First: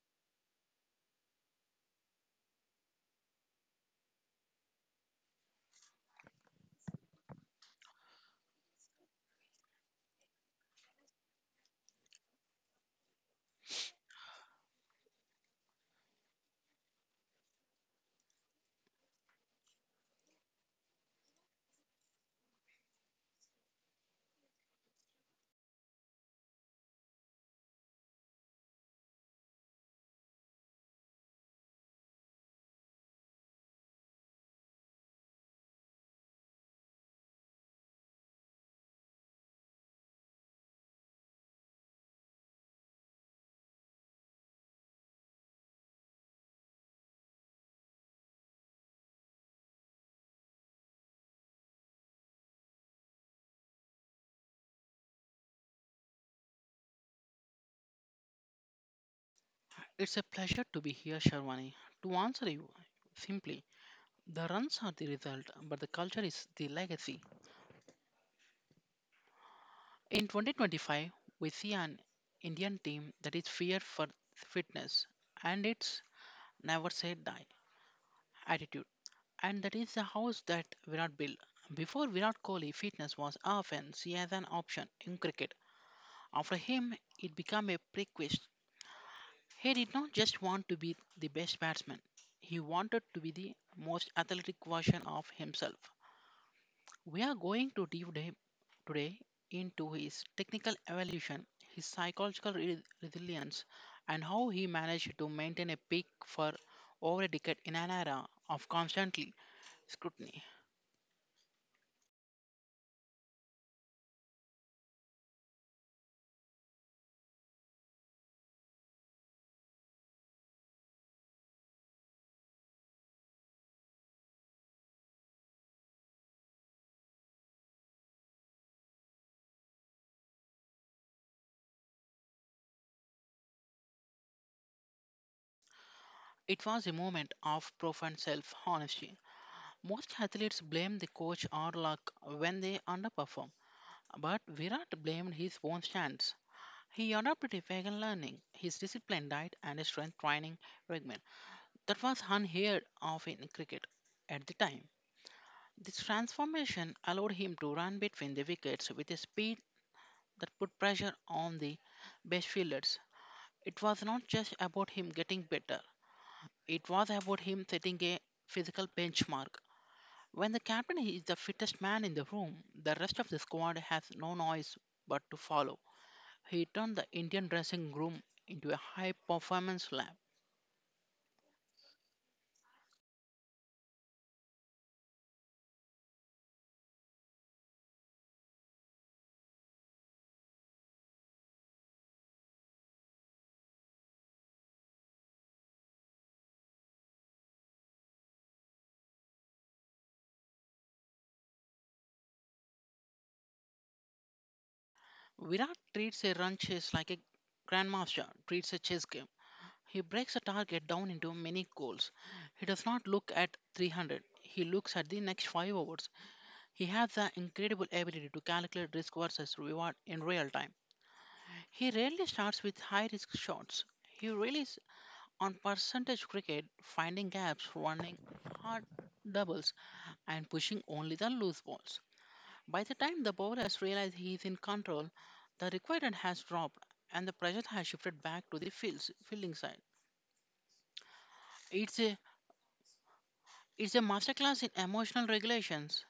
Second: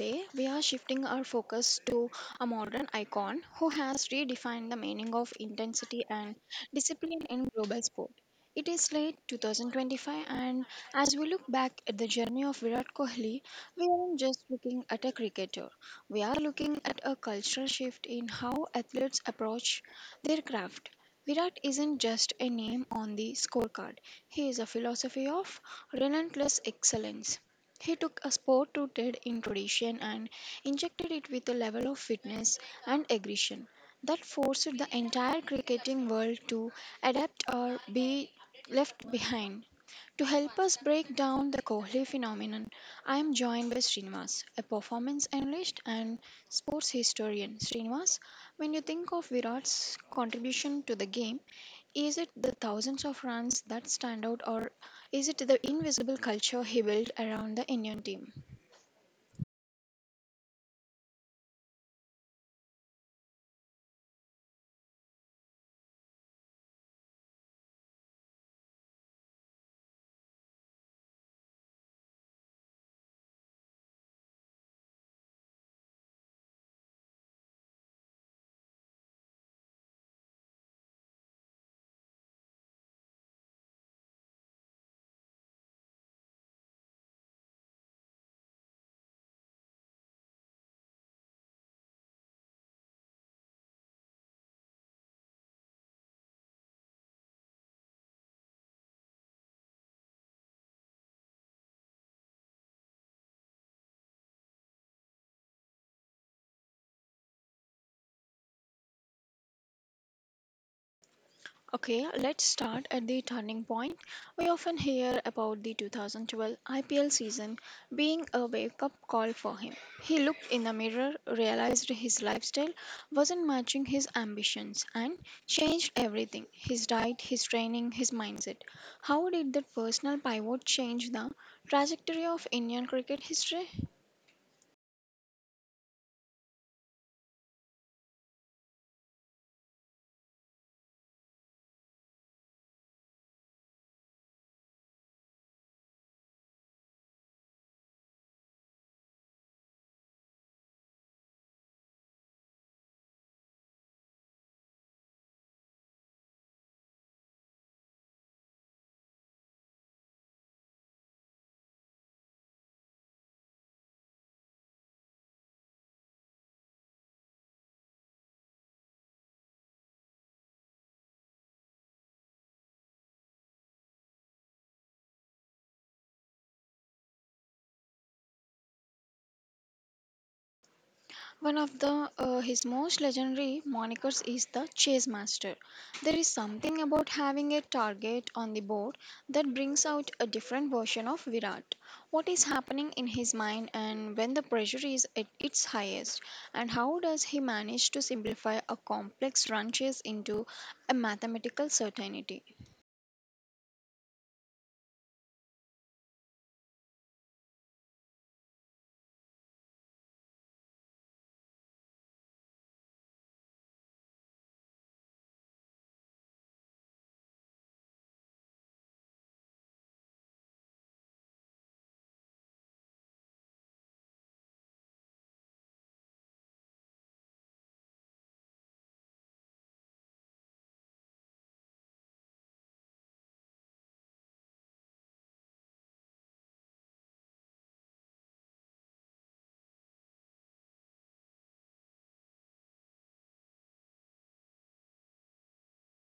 Today we are shifting our focus to a modern icon who has redefined the meaning of intensity and discipline in global sport. It is late 2025, and as we look back at the journey of Virat Kohli, we aren't just looking at a cricketer. We are looking at a cultural shift in how athletes approach their craft. Virat isn't just a name on the scorecard, he is a philosophy of relentless excellence. He took a sport rooted in tradition and injected it with a level of fitness and aggression that forced the entire cricketing world to adapt or be left behind. To help us break down the Kohli phenomenon, I am joined by Srinivas, a performance analyst and sports historian. Srinivas, when you think of Virat's contribution to the game, is it the thousands of runs that stand out or is it the invisible culture he built around the Indian team? It's a pleasure to be here, Sharwani. To answer you simply, the runs are the result, but the culture is the legacy. In 2025, we see an Indian team that is feared for fitness and its never say die attitude. And that is the house that Virat built. Before Virat Kohli, fitness was often seen as an option in cricket. After him, it became a prerequisite. He did not just want to be the best batsman, he wanted to be the most athletic version of himself. We are going to deep dive today into his technical evolution, his psychological resilience, and how he managed to maintain a peak for over a decade in an era of constantly scrutiny. Okay, let's start at the turning point. We often hear about the 2012 IPL season being a wake up call for him. He looked in the mirror, realized his lifestyle wasn't matching his ambitions, and changed everything: his diet, his training, his mindset. How did that personal pivot change the trajectory of Indian cricket history? It was a moment of profound self honesty. Most athletes blame the coach or luck when they underperform, but Virat blamed his own stance. He adopted a vegan learning, his disciplined diet, and a strength training regimen that was unheard of in cricket at the time. This transformation allowed him to run between the wickets with a speed that put pressure on the best fielders. It was not just about him getting better, it was about him setting a physical benchmark. When the captain is the fittest man in the room, the rest of the squad has no noise but to follow. He turned the Indian dressing room into a high performance lab. One of the his most legendary monikers is the chase master. There is something about having a target on the board that brings out a different version of Virat. What is happening in his mind and when the pressure is at its highest, and how does he manage to simplify a complex run chase into a mathematical certainty? Virat treats a run chase like a grandmaster treats a chess game. He breaks a target down into many goals. He does not look at 300. He looks at the next 5 overs. He has the incredible ability to calculate risk versus reward in real time. He rarely starts with high risk shots. He relies on percentage cricket, finding gaps, running hard doubles, and pushing only the loose balls. By the time the bowler has realized he is in control, the requirement has dropped and the pressure has shifted back to the fields, fielding side. It's a it's a masterclass in emotional regulations.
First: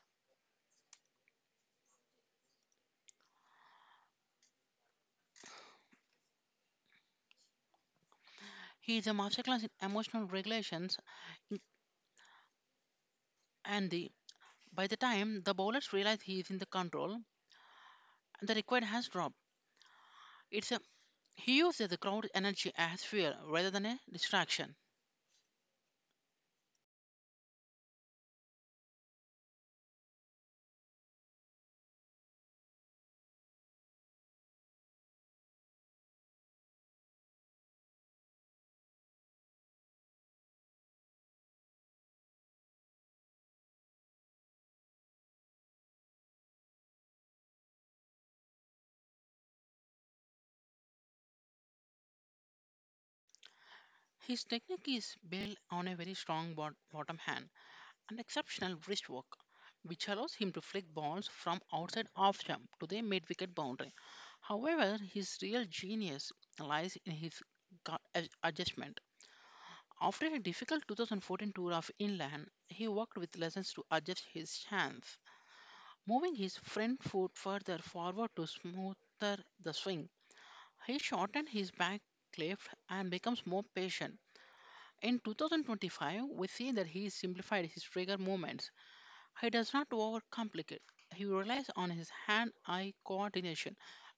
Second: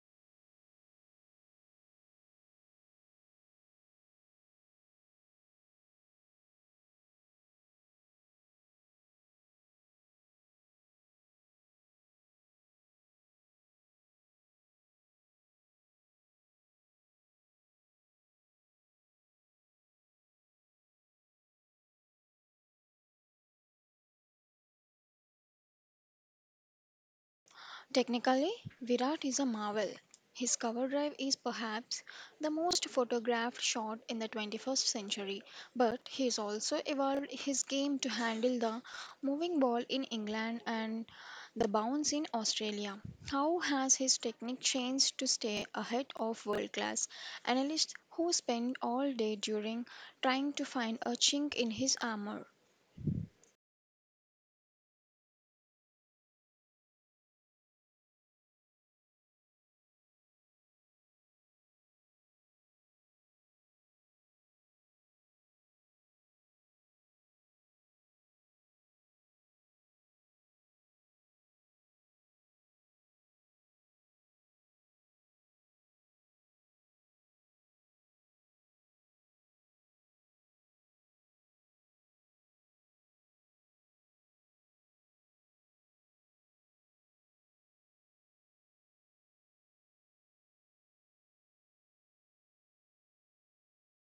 He is a masterclass in emotional regulations, in- and the by the time the bowlers realize he is in the control and the required has dropped, it's a he uses the crowd energy as fuel rather than a distraction. Technically, Virat is a marvel. His cover drive is perhaps the most photographed shot in the 21st century, but he has also evolved his game to handle the moving ball in England and the bounce in Australia. How has his technique changed to stay ahead of world class analysts who spend all day during trying to find a chink in his armor? His technique is built on a very strong bottom hand. An exceptional wrist work, which allows him to flick balls from outside off jump to the mid wicket boundary. However, his real genius lies in his adjustment. After a difficult 2014 tour of England, he worked with lessons to adjust his stance, moving his front foot further forward to smoother the swing. He shortened his back left and becomes more patient. In 2025, we see that he simplified his trigger movements, he does not overcomplicate. He relies on his hand eye coordination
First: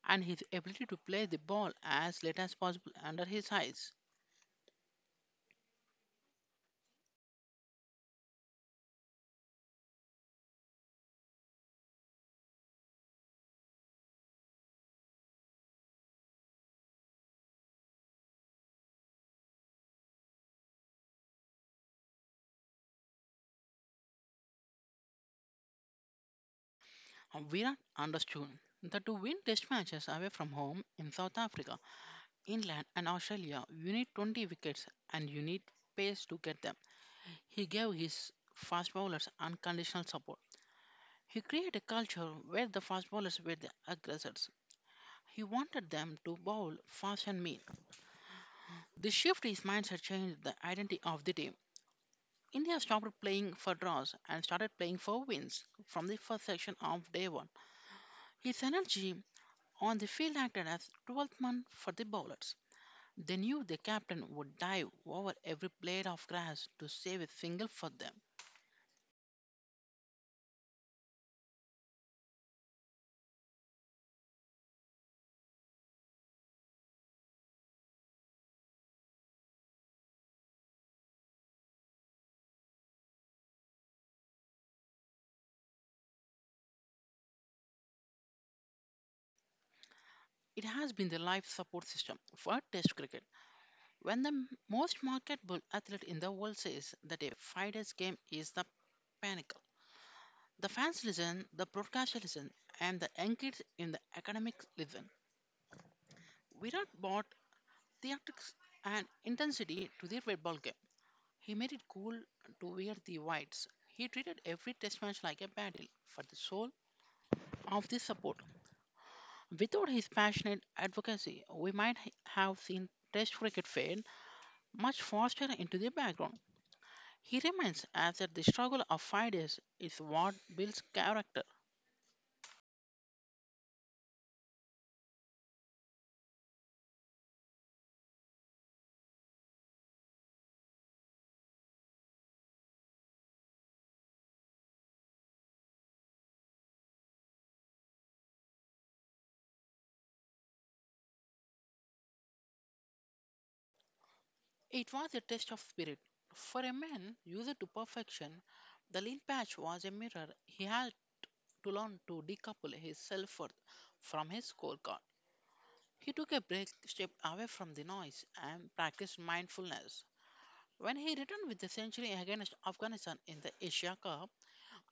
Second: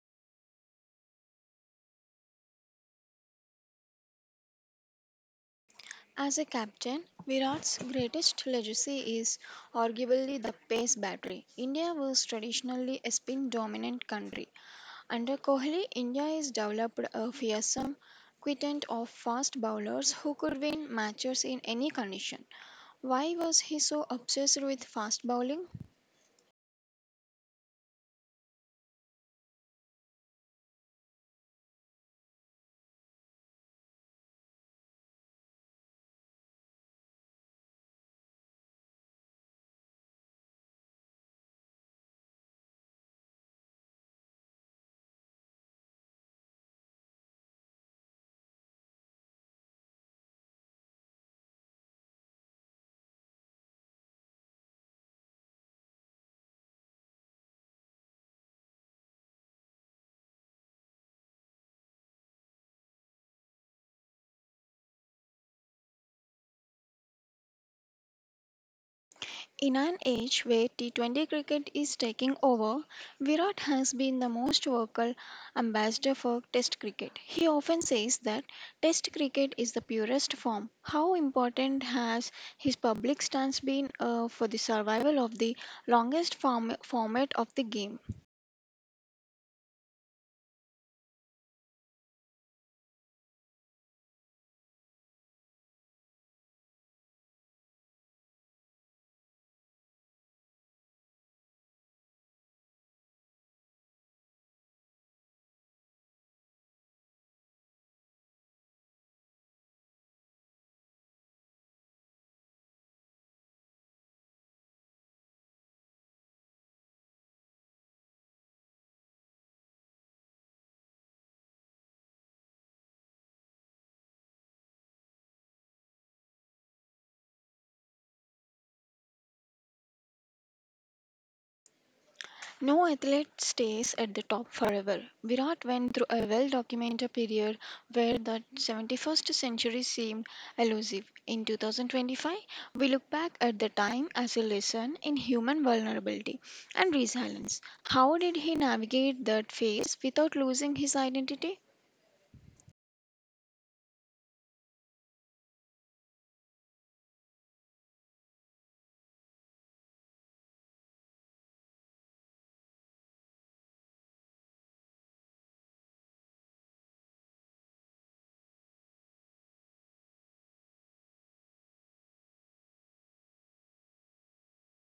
and his ability to play the ball as late as possible under his eyes. As a captain, Virat's greatest legacy is arguably the pace battery. India was traditionally a spin dominant country. Under Kohli, India has developed a fearsome quintet of fast bowlers who could win matches in any condition. Why was he so obsessed with fast bowling? Virat understood that to win test matches away from home in South Africa, England, and Australia, you need 20 wickets and you need pace to get them. He gave his fast bowlers unconditional support. He created a culture where the fast bowlers were the aggressors. He wanted them to bowl fast and mean. This shift in mindset changed the identity of the team. India stopped playing for draws and started playing for wins from the first section of day one. His energy on the field acted as 12th man for the bowlers. They knew the captain would dive over every blade of grass to save a single for them. In an age where T20 cricket is taking over, Virat has been the most vocal ambassador for Test cricket. He often says that Test cricket is the purest form. How important has his public stance been for the survival of the format of the game? It has been the life support system for Test cricket. When the most marketable athlete in the world says that a 5 days game is the panic, the fans listen, the broadcaster listen, and the young kids in the academics listen. Virat brought theatrics and intensity to the red ball game. He made it cool to wear the whites. He treated every test match like a battle for the soul of the support. Without his passionate advocacy, we might have seen test cricket fade much faster into the background. He reminds us that the struggle of 5 days is what builds character. No athlete stays at the top forever. Virat went through a well documented period where the 71st century seemed elusive. In 2025, we look back at the time as a lesson in human vulnerability and resilience. How did he navigate that phase without losing his identity? It was a test of spirit. For a man used to perfection, the lean patch was a mirror. He had to learn to decouple his self worth from his scorecard. He took a break, stepped away from the noise, and practiced mindfulness. When he returned with the century against Afghanistan in the Asia Cup,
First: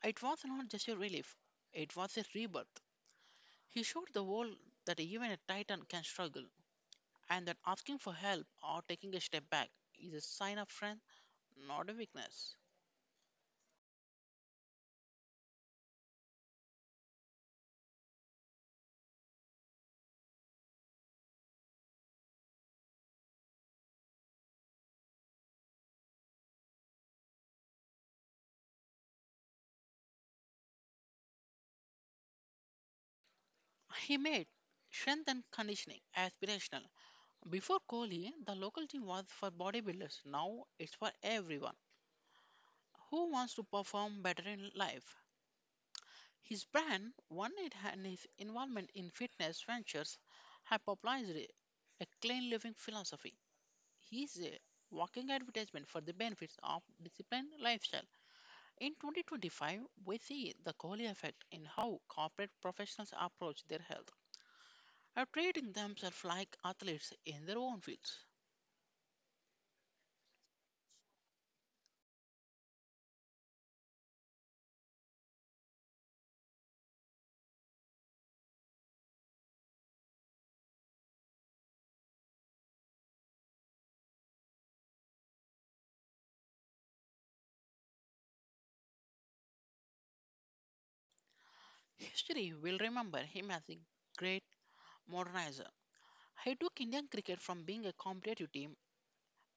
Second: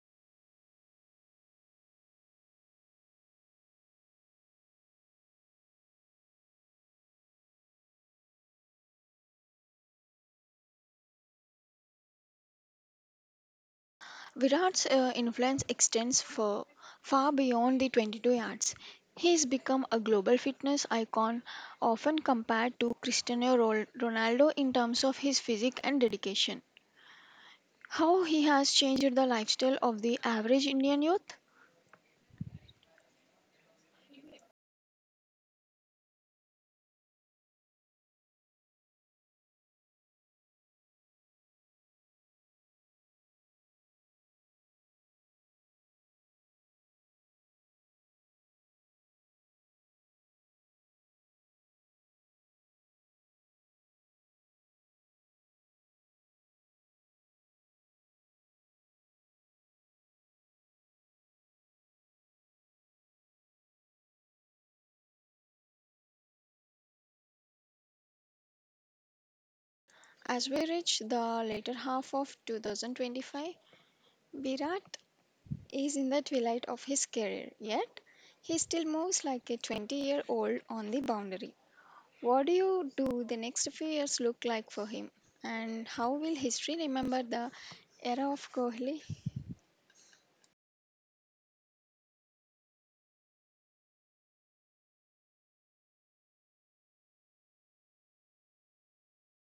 it was not just a relief, it was a rebirth. He showed the world that even a titan can struggle, and that asking for help or taking a step back is a sign of strength, not a weakness. Virat's influence extends for far beyond the 22 yards. He has become a global fitness icon, often compared to Cristiano Ronaldo in terms of his physique and dedication. How he has changed the lifestyle of the average Indian youth? He made strength and conditioning aspirational. Before Kohli, the local team was for bodybuilders. Now it's for everyone who wants to perform better in life. His brand, One It and his involvement in fitness ventures have popularized a clean living philosophy. He is a walking advertisement for the benefits of disciplined lifestyle. In 2025, we see the Kohli effect in how corporate professionals approach their health. Are treating themselves like athletes in their own fields. As we reach the later half of 2025, Virat is in the twilight of his career, yet he still moves like a 20-year-old on the boundary. What do you do the next few years look like for him? And how will history remember the era of Kohli? History will remember him as a great modernizer. He took Indian cricket from being a competitive team,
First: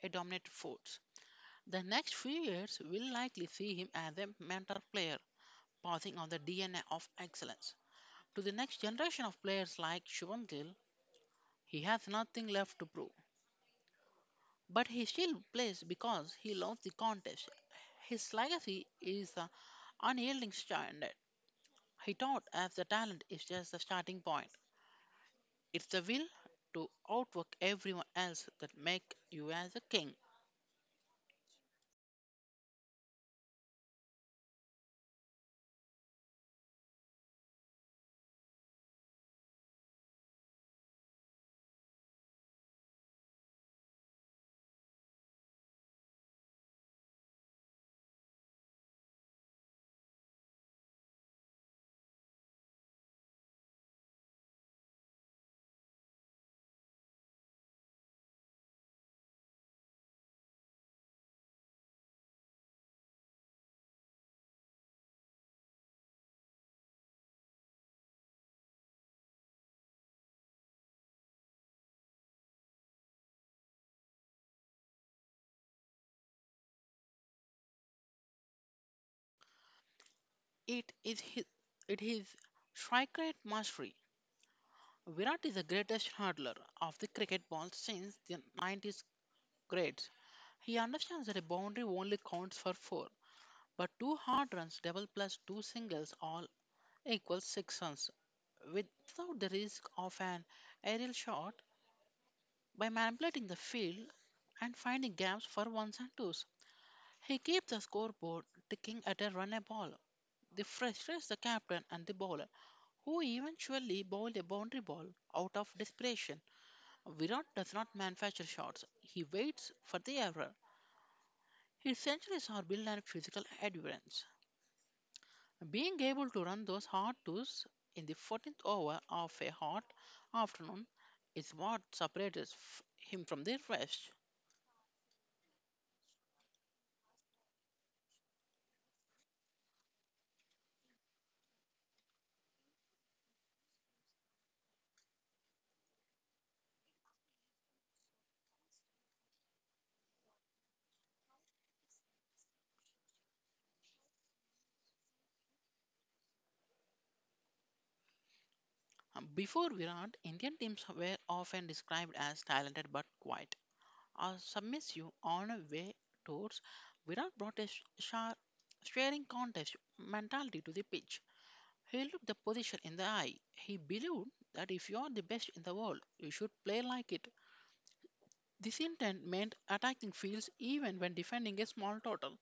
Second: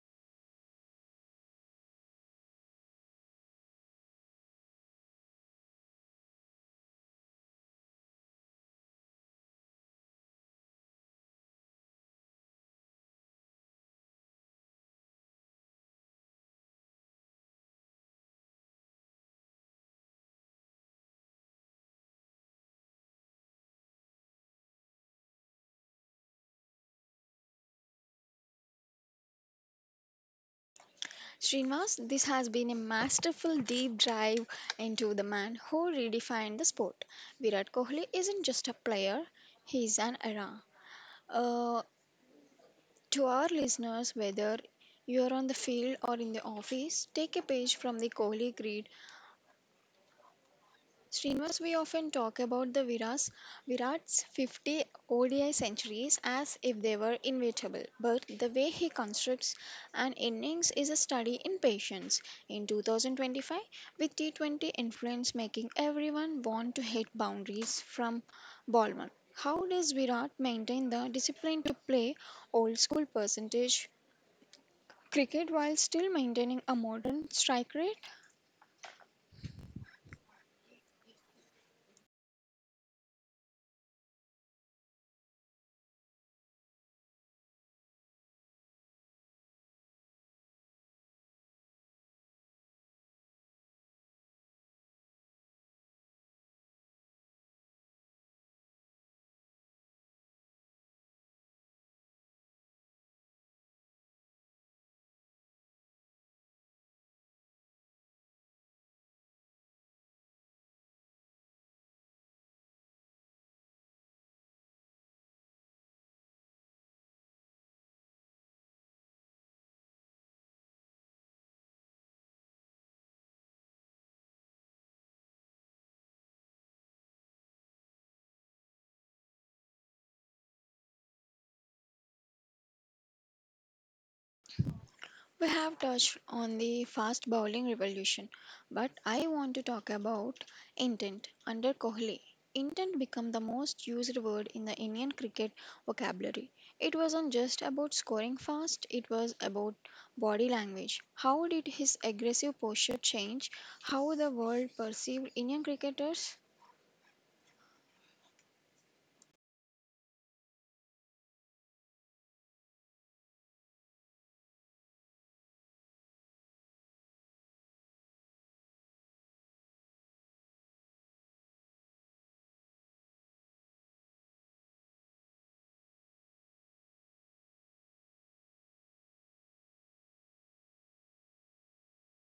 a dominant force. The next few years will likely see him as a mentor player, passing on the DNA of excellence. To the next generation of players like Shubham Gill, he has nothing left to prove. But he still plays because he loves the contest. His legacy is the unyielding standard. He taught us the talent is just the starting point. It's the will to outwork everyone else that make you as a king. Srinivas, this has been a masterful deep dive into the man who redefined the sport. Virat Kohli isn't just a player, he's an era. Uh, to our listeners, whether you're on the field or in the office, take a page from the Kohli grid. Srinivas, we often talk about Virat's 50 ODI centuries as if they were inevitable, but the way he constructs an innings is a study in patience. In 2025, with T20 influence making everyone want to hit boundaries from ball one, how does Virat maintain the discipline to play old school percentage cricket while still maintaining a modern strike rate? It is his, it is strikeate mastery. Virat is the greatest hurdler of the cricket ball since the 90's grades. He understands that a boundary only counts for four, but two hard runs, double plus two singles, all equals six runs. Without the risk of an aerial shot, by manipulating the field and finding gaps for ones and twos. He keeps the scoreboard ticking at a run a ball. This frustrates the captain and the bowler, who eventually bowled a boundary ball out of desperation. Virat does not manufacture shots, he waits for the error. His centuries are built on physical endurance. Being able to run those hard twos in the 14th over of a hot afternoon is what separates him from the rest. We have touched on the fast bowling revolution, but I want to talk about intent under Kohli. Intent became the most used word in the Indian cricket vocabulary. It wasn't just about scoring fast, it was about body language. How did his aggressive posture change how the world perceived Indian cricketers? Before Virat, Indian teams were often described as talented but quiet or submissive on away tours. Virat brought a sharp, staring contest mentality to the pitch. He looked the position in the eye. He believed that if you are the best in the world, you should play like it. This intent meant attacking fields even when defending a small total.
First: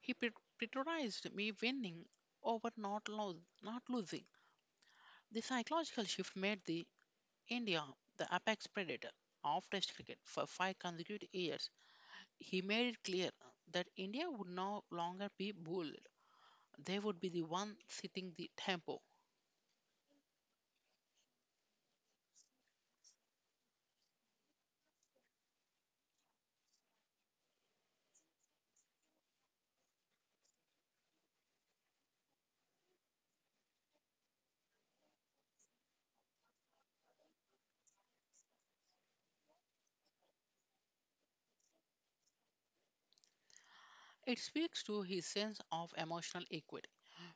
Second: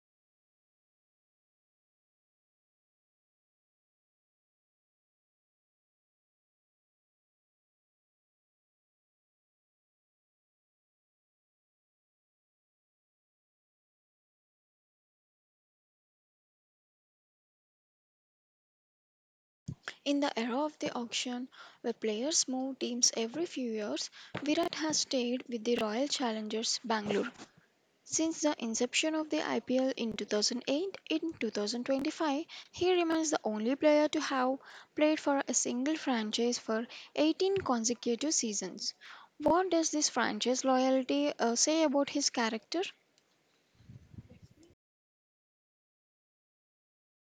He prioritized me winning over not losing. The psychological shift made the India, the apex predator of Test cricket for five consecutive years, he made it clear that India would no longer be bullied. They would be the one setting the tempo. In the era of the auction, where players move teams every few years, Virat has stayed with the Royal Challengers Bangalore since the inception of the IPL in 2008. In 2025, he remains the only player to have played for a single franchise for 18 consecutive seasons. What does this franchise loyalty say about his character? It speaks to his sense of emotional equity.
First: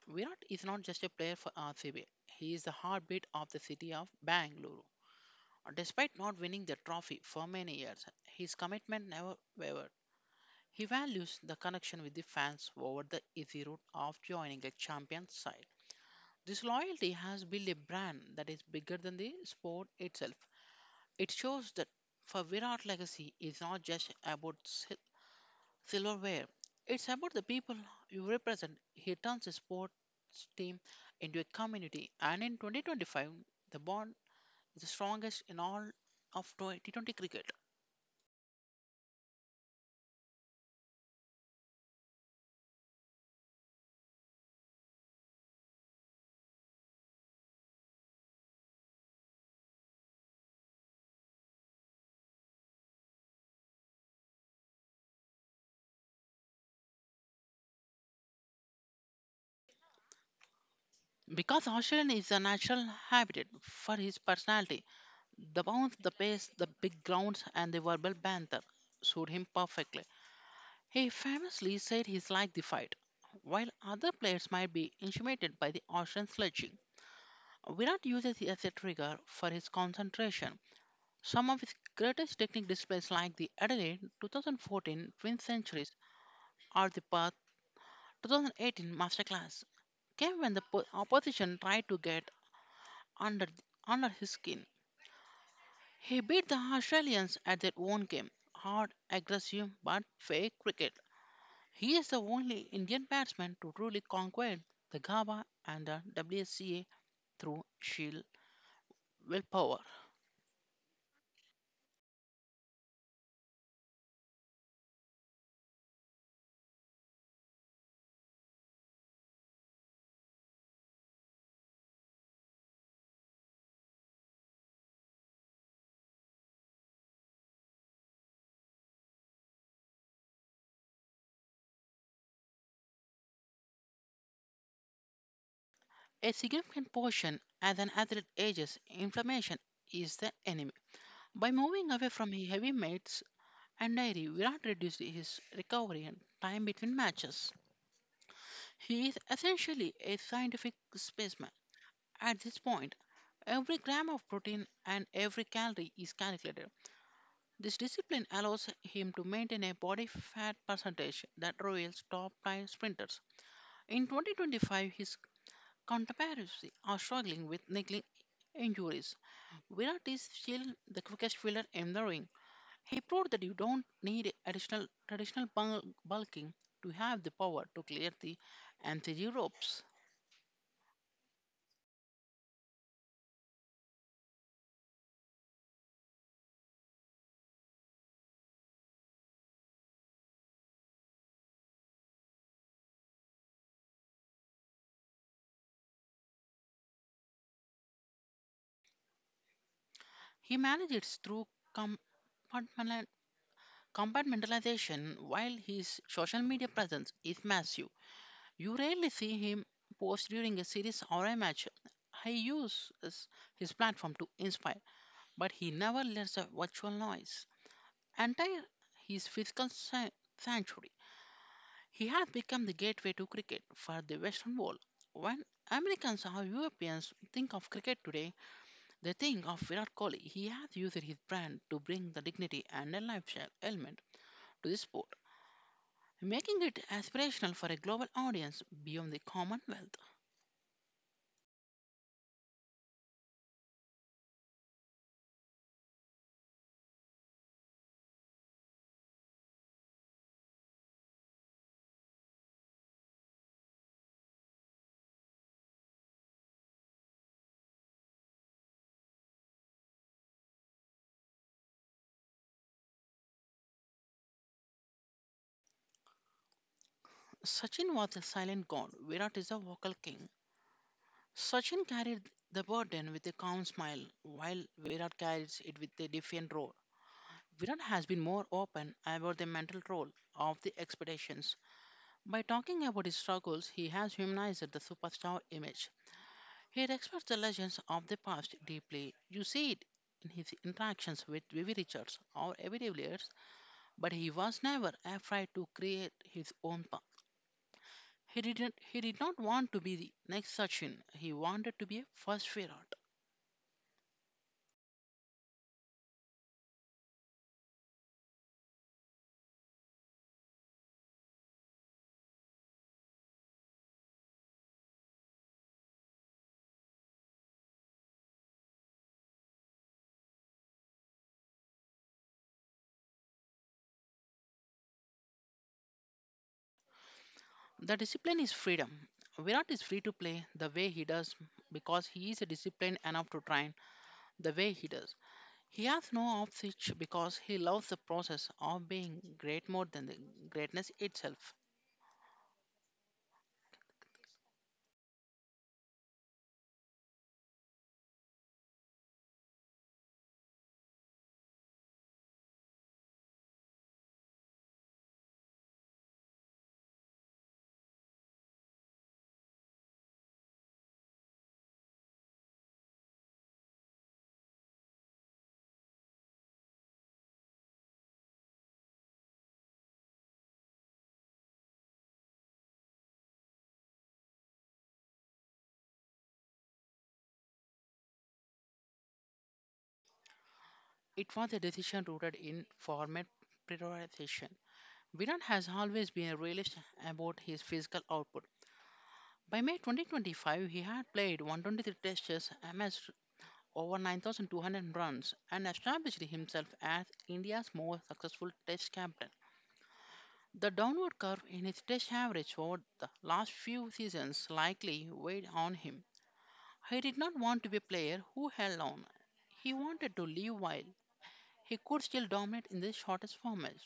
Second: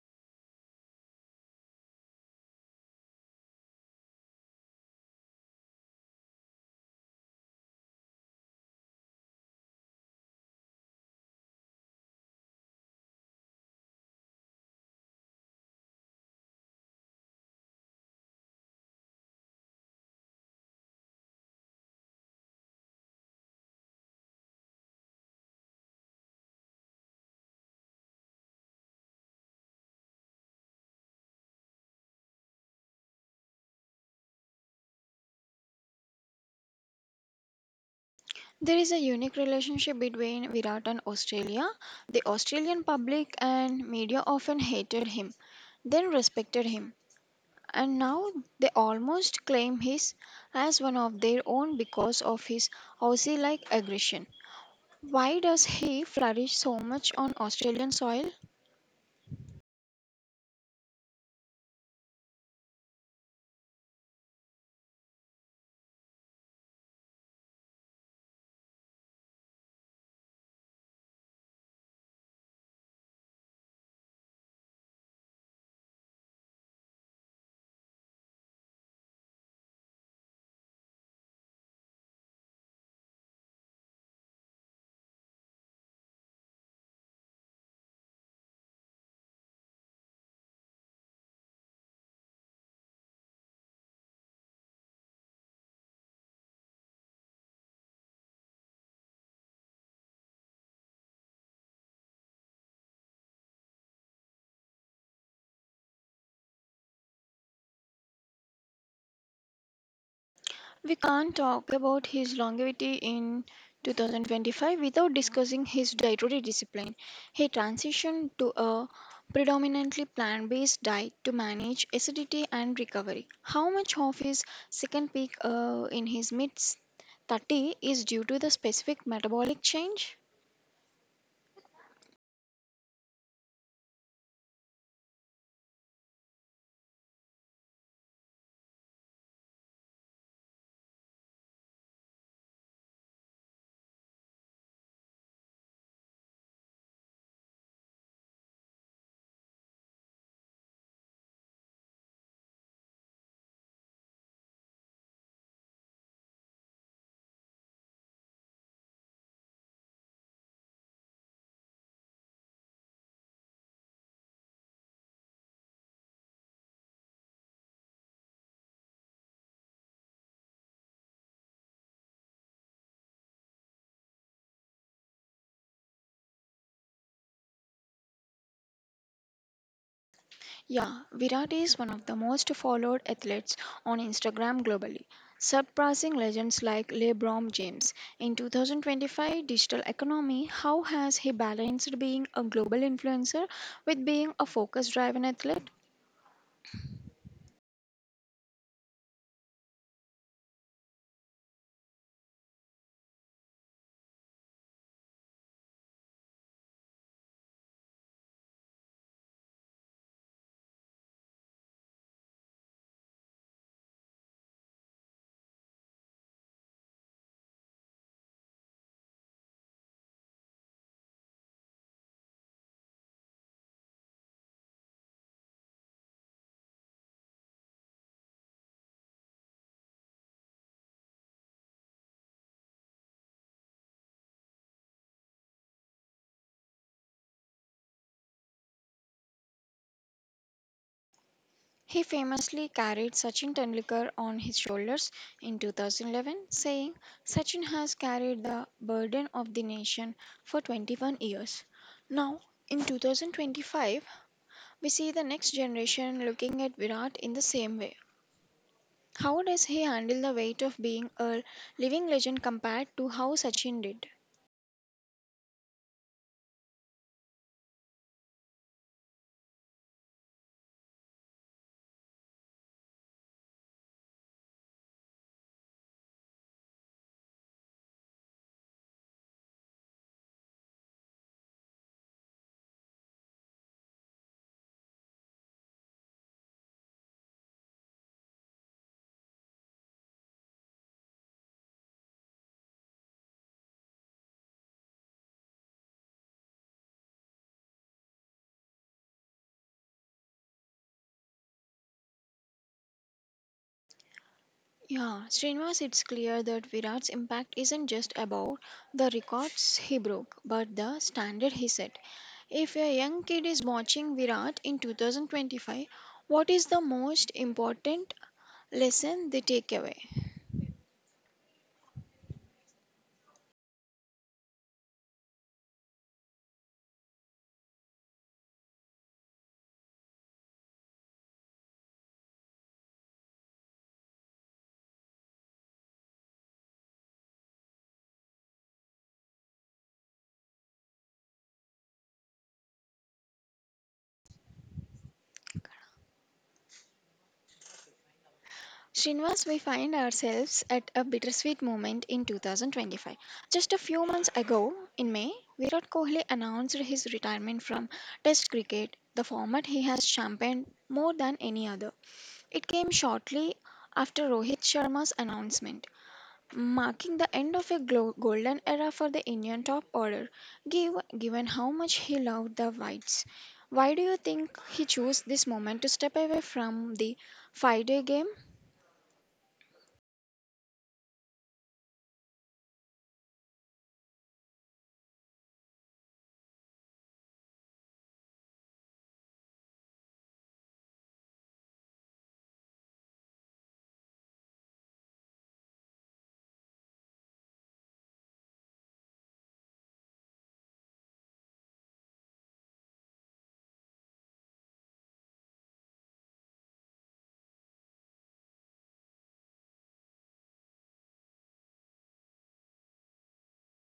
Virat is not just a player for RCB, he is the heartbeat of the city of Bangalore. Despite not winning the trophy for many years, his commitment never wavered. He values the connection with the fans over the easy route of joining a champion side. This loyalty has built a brand that is bigger than the sport itself. It shows that for Virat legacy is not just about silverware. It's about the people you represent. He turns his sports team into a community, and in 2025, the bond is the strongest in all of 2020 cricket. There is a unique relationship between Virat and Australia. The Australian public and media often hated him, then respected him, and now they almost claim his as one of their own because of his Aussie-like aggression. Why does he flourish so much on Australian soil? Because Australian is a natural habitat for his personality, the bounce, the pace, the big grounds, and the verbal banter suit him perfectly. He famously said he's like the fight. While other players might be intimidated by the ocean sledging, Virat uses it as a trigger for his concentration. Some of his greatest technique displays, like the Adelaide 2014 twin centuries or the Perth 2018 masterclass, came when the opposition tried to get under under his skin. He beat the Australians at their own game, hard, aggressive, but fair cricket. He is the only Indian batsman to truly conquer the GABA and the WSCA through sheer willpower. We can't talk about his longevity in 2025 without discussing his dietary discipline. He transitioned to a predominantly plant-based diet to manage acidity and recovery. How much of his second peak in his mid 30 is due to the specific metabolic change? A significant portion as an athlete ages, inflammation is the enemy. By moving away from his heavy mates and dairy, Virat reduced his recovery and time between matches. He is essentially a scientific specimen. At this point, every gram of protein and every calorie is calculated. This discipline allows him to maintain a body fat percentage that rivals top time sprinters. In 2025, his counterparts are struggling with niggling injuries. Virat is still the quickest fielder in the ring. He proved that you don't need additional traditional bulking to have the power to clear the anti ropes. Yeah, Virat is one of the most followed athletes on Instagram globally, surpassing legends like LeBron James. In 2025 digital economy, how has he balanced being a global influencer with being a focus-driven athlete? He manages through compartmentali- compartmentalization while his social media presence is massive. You rarely see him post during a series or a match. He uses his platform to inspire, but he never lets the virtual noise enter his sanctuary. He has become the gateway to cricket for the Western world. When Americans or Europeans think of cricket today, they think of Virat Kohli. He has used his brand to bring the dignity and a lifestyle element to the sport, making it aspirational for a global audience beyond the Commonwealth. He famously carried Sachin Tendulkar on his shoulders in 2011, saying, "Sachin has carried the burden of the nation for 21 years." Now, in 2025, we see the next generation looking at Virat in the same way. How does he handle the weight of being a living legend compared to how Sachin did? Sachin was a silent god, Virat is a vocal king. Sachin carried the burden with a calm smile, while Virat carries it with a defiant roar. Virat has been more open about the mental role of the expeditions. By talking about his struggles, he has humanized the superstar image. He respects the legends of the past deeply. You see it in his interactions with Vivi Richards or Evie de Villiers, but he was never afraid to create his own path. He did not want to be the next Sachin. He wanted to be a first Virat. Yeah, Srinivas, it's clear that Virat's impact isn't just about the records he broke, but the standard he set. If a young kid is watching Virat in 2025, what is the most important lesson they take away? The discipline is freedom. Virat is free to play the way he does because he is disciplined enough to train the way he does. He has no off switch because he loves the process of being great more than the greatness itself. Srinivas, we find ourselves at a bittersweet moment in 2025. Just a few months ago, in May, Virat Kohli announced his retirement from Test cricket, the format he has championed more than any other. It came shortly after Rohit Sharma's announcement, marking the end of a golden era for the Indian top order, given how much he loved the Whites. Why do you think he chose this moment to step away from the five-day game? It was a decision rooted in format prioritization. Virat has always been a realist about his physical output. By May 2025, he had played 123 test matches, over 9,200 runs and established himself as India's most successful Test captain. The downward curve in his Test average over the last few seasons likely weighed on him. He did not want to be a player who held on. He wanted to live while he could still dominate in the shortest formats.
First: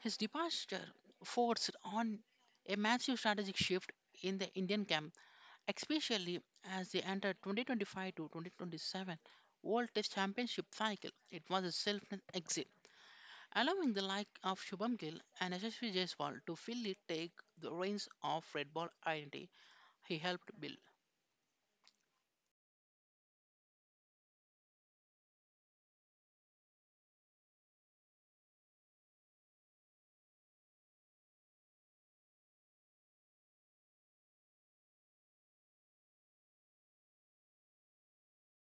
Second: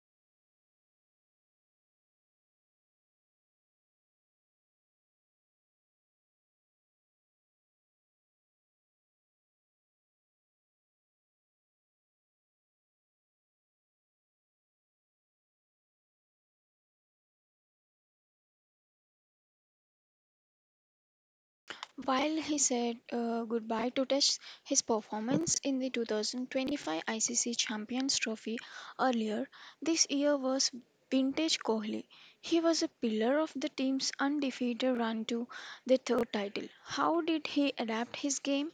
His departure forced on a massive strategic shift in the Indian camp, especially as they entered 2025 to 2027 World Test Championship cycle. It was a selfless exit, allowing the like of Shubham Gill and Yashasvi Jaiswal to fully take the reins of Red Ball identity he helped build. While he said goodbye to Test, his performance in the 2025 ICC Champions Trophy earlier this year was vintage Kohli. He was a pillar of the team's undefeated run to the third title. How did he adapt his game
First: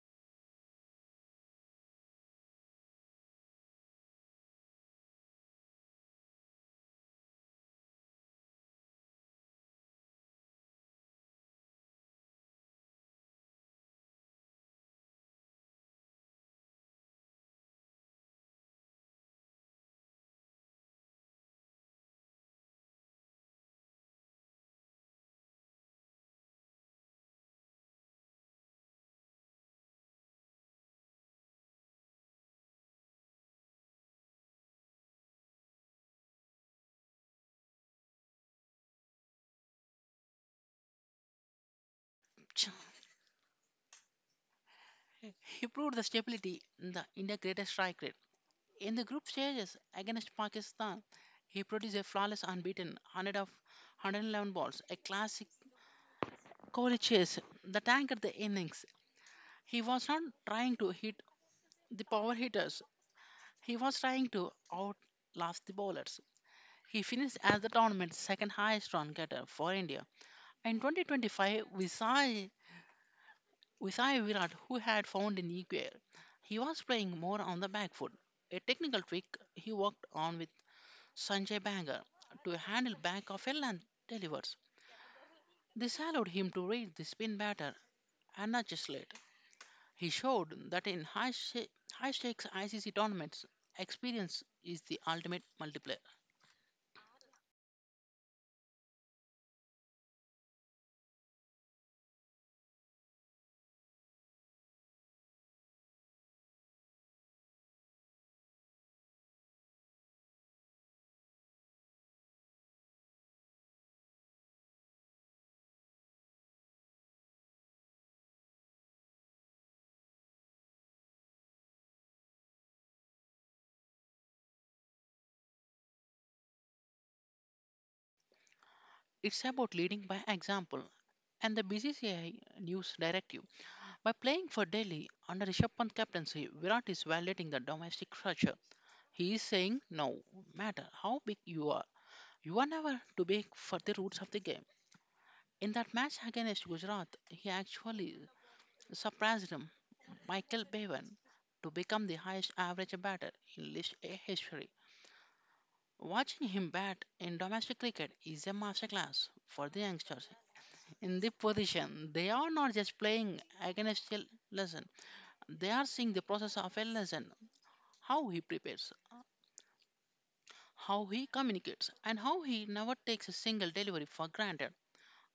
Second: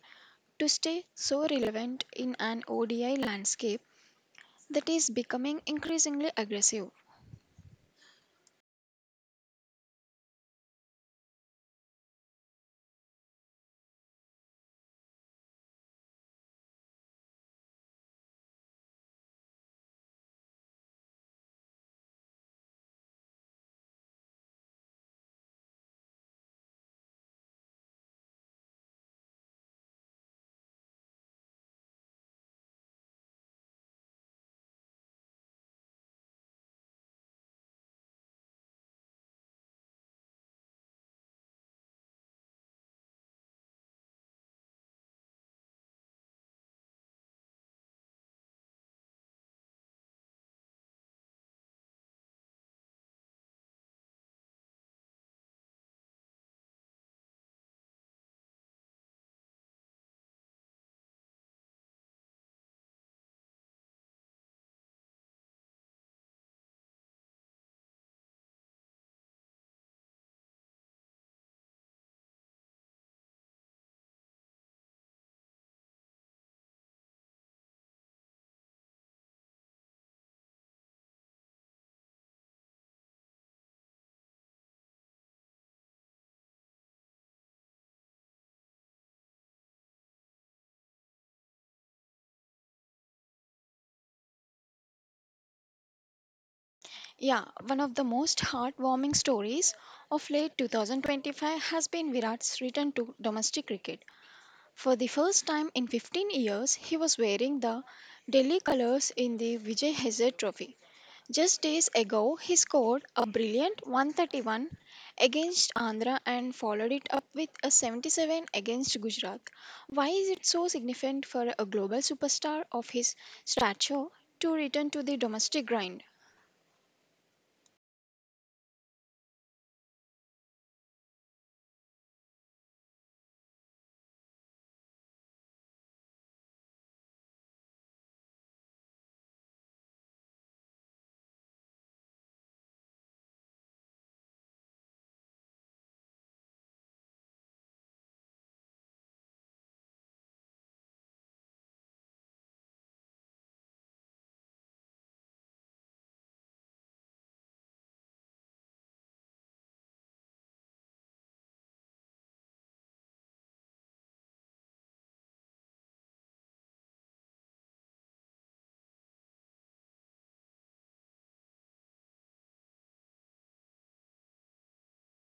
to stay so relevant in an ODI landscape that is becoming increasingly aggressive? Ch- He proved the stability in the India greatest strike rate. In the group stages against Pakistan, he produced a flawless unbeaten 100 of 111 balls, a classic Kohli chase that anchored the innings. He was not trying to hit the power hitters. He was trying to outlast the bowlers. He finished as the tournament's second highest run getter for India. In 2025, we saw Visay Virat, who had found an equal, he was playing more on the back foot. A technical trick he worked on with Sanjay Bangar to handle back of a length delivers. This allowed him to read the spin batter and not just late. He showed that in high stakes ICC tournaments, experience is the ultimate multiplier. Yeah, one of the most heartwarming stories of late 2025 has been Virat's return to domestic cricket. For the first time in 15 years, he was wearing the Delhi colours in the Vijay Hazare Trophy. Just days ago, he scored a brilliant 131 against Andhra and followed it up with a 77 against Gujarat. Why is it so significant for a global superstar of his stature to return to the domestic grind? It's about leading by example, and the BCCI news directive. By playing for Delhi under Rishabh Pant's captaincy, Virat is violating the domestic structure. He is saying, no matter how big you are never too big for the roots of the game. In that match against Gujarat, he actually surpassed him, Michael Bevan, to become the highest average batter in List A history. Watching him bat in domestic cricket is a masterclass for the youngsters in the position. They are not just playing against a lesson, they are seeing the process of a lesson, how he prepares, how he communicates, and how he never takes a single delivery for granted.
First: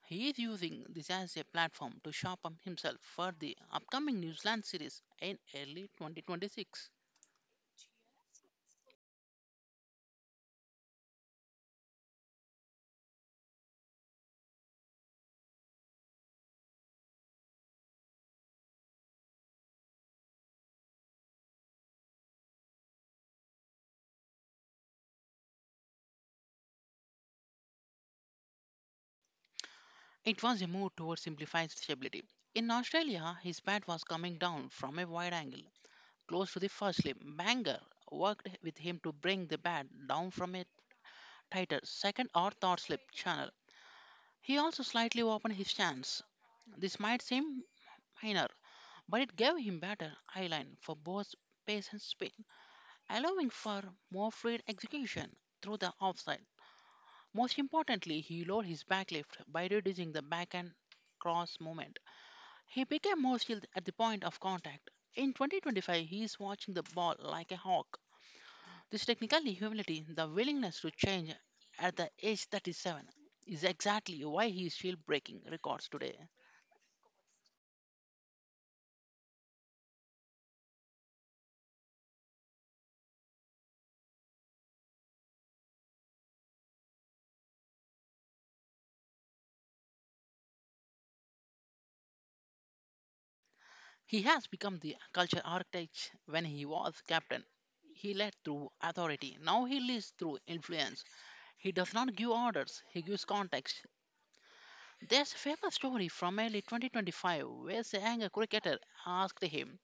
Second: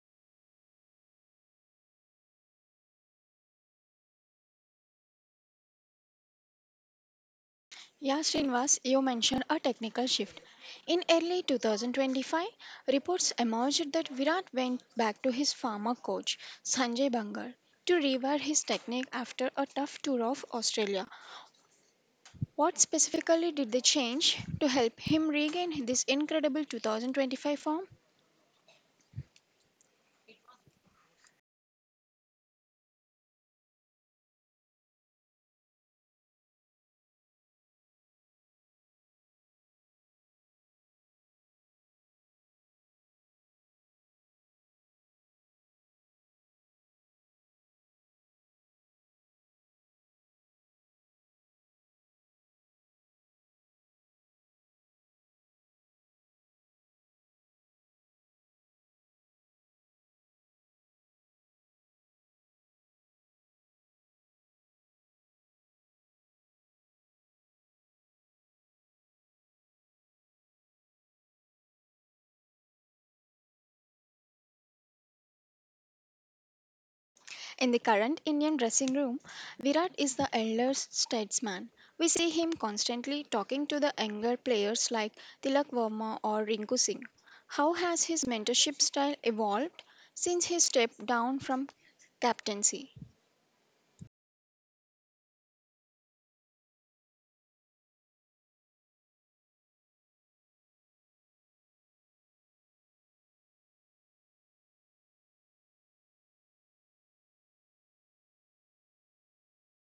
He is using this as a platform to sharpen himself for the upcoming New Zealand series in early 2026. Yeah, Srinivas, you mentioned a technical shift. In early 2025, reports emerged that Virat went back to his former coach, Sanjay Bangar, to rewire his technique after a tough tour of Australia. What specifically did they change to help him regain this incredible 2025 form? It was a move towards simplified stability. In Australia, his bat was coming down from a wide angle, close to the first slip. Banger worked with him to bring the bat down from a titled Second or Third Slip Channel. He also slightly opened his stance. This might seem minor, but it gave him better eye line for both pace and spin, allowing for more fluid execution through the offside. Most importantly, he lowered his backlift by reducing the backhand cross movement. He became more skilled at the point of contact. In 2025, he is watching the ball like a hawk. This technically humility, the willingness to change at the age 37, is exactly why he is still breaking records today. In the current Indian dressing room, Virat is the elder statesman. We see him constantly talking to the younger players like Tilak Verma or Rinku Singh. How has his mentorship style evolved since he stepped down from captaincy? He has become the culture architect. When he was captain, he led through authority. Now he leads through influence. He does not give orders, he gives context. There's a famous story from early 2025 where a younger cricketer asked him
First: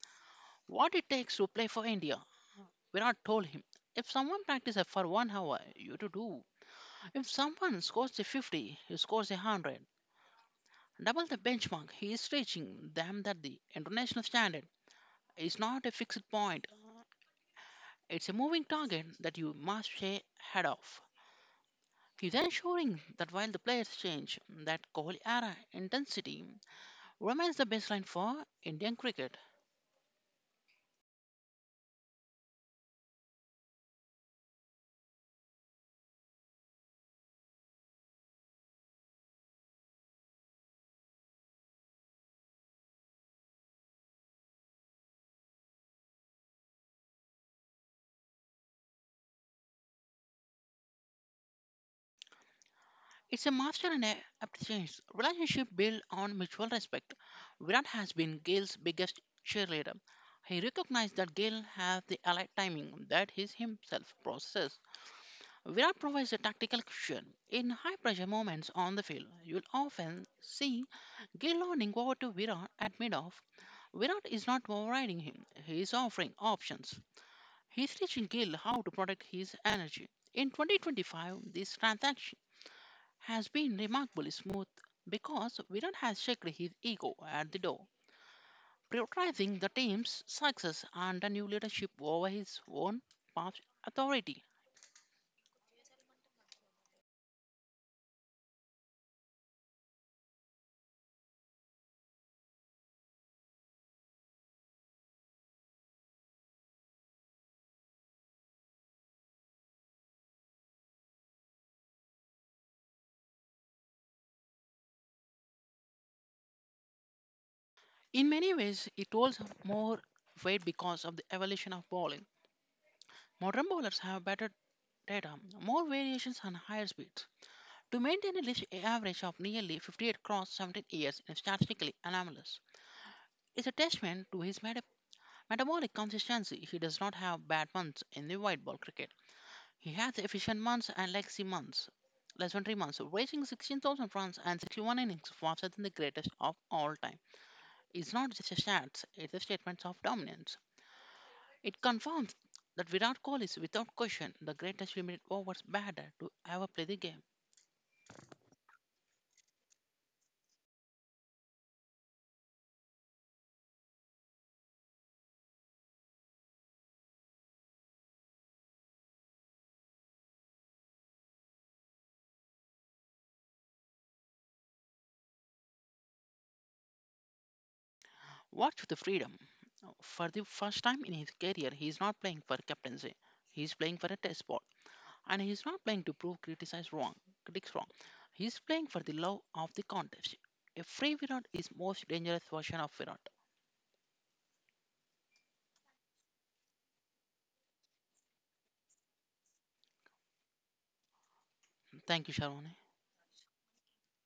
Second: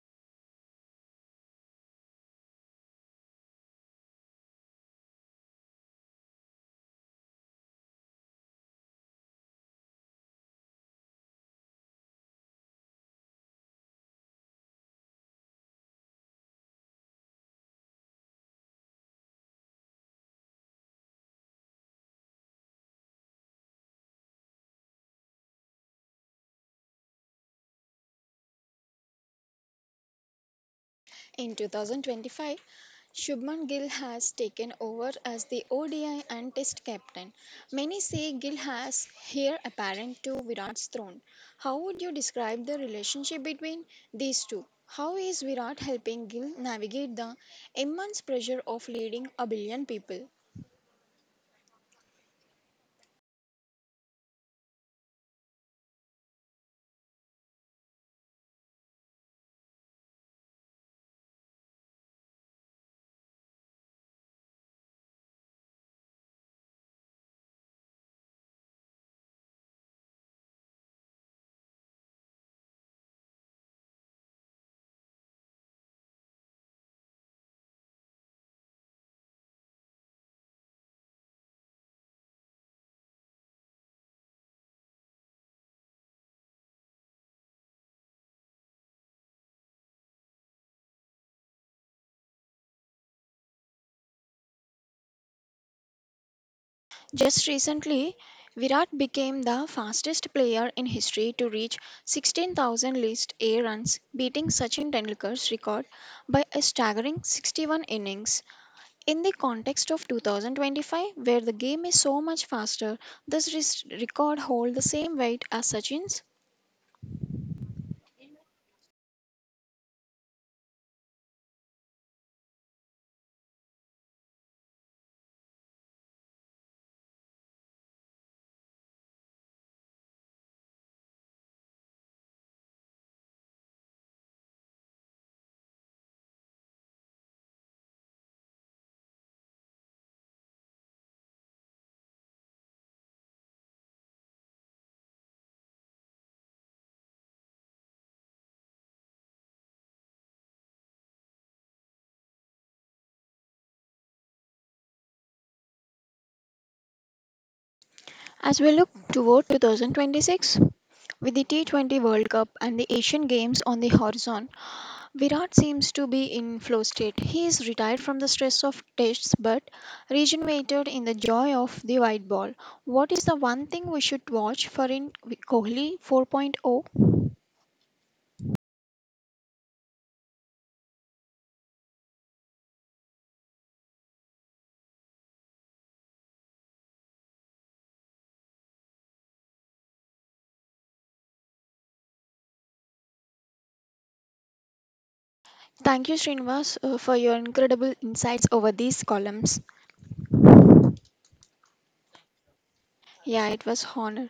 what it takes to play for India. Virat told him, if someone practices for 1 hour, you to do. If someone scores a 50, he scores a 100, double the benchmark he is reaching, them that the international standard is not a fixed point, it's a moving target that you must stay ahead of. He's ensuring that while the players change, that Kohli era intensity remains the baseline for Indian cricket. In 2025, Shubman Gill has taken over as the ODI and Test captain. Many say Gill has here apparent to Virat's throne. How would you describe the relationship between these two? How is Virat helping Gill navigate the immense pressure of leading a billion people? It's a master and a appreciation. Relationship built on mutual respect. Virat has been Gale's biggest cheerleader. He recognized that Gale has the allied timing that he himself processes. Virat provides a tactical cushion. In high pressure moments on the field, you'll often see Gale nodding over to Virat at mid off. Virat is not overriding him, he is offering options. He's teaching Gale how to protect his energy. In 2025, this transaction has been remarkably smooth because Virat has checked his ego at the door, prioritizing the team's success and the new leadership over his own past authority. Just recently, Virat became the fastest player in history to reach 16,000 List A runs, beating Sachin Tendulkar's record by a staggering 61 innings. In the context of 2025, where the game is so much faster, this record hold the same weight as Sachin's. In many ways, it holds more weight because of the evolution of bowling. Modern bowlers have better data, more variations, and higher speeds. To maintain a list average of nearly 58 across 17 years is statistically anomalous. It's a testament to his metabolic consistency. He does not have bad months in the white ball cricket. He had the efficient months and legacy months. Legendary months, racing 16,000 runs and 61 innings faster than the greatest of all time. It's not just a stats, it's a statement of dominance. It confirms that Virat Kohli is without question the greatest limited overs batter to ever play the game. As we look toward 2026, with the T20 World Cup and the Asian Games on the horizon, Virat seems to be in flow state. He is retired from the stress of tests but rejuvenated in the joy of the white ball. What is the one thing we should watch for in Kohli 4.0? Watch the freedom. For the first time in his career, he is not playing for captaincy. He is playing for a test spot, and he's not playing to prove criticize wrong critics wrong. He's playing for the love of the contest. A free Virat is most dangerous version of Virat. Thank you, Srinivas, for your incredible insights over these columns. Thank you, Sharon. Yeah, it was honor.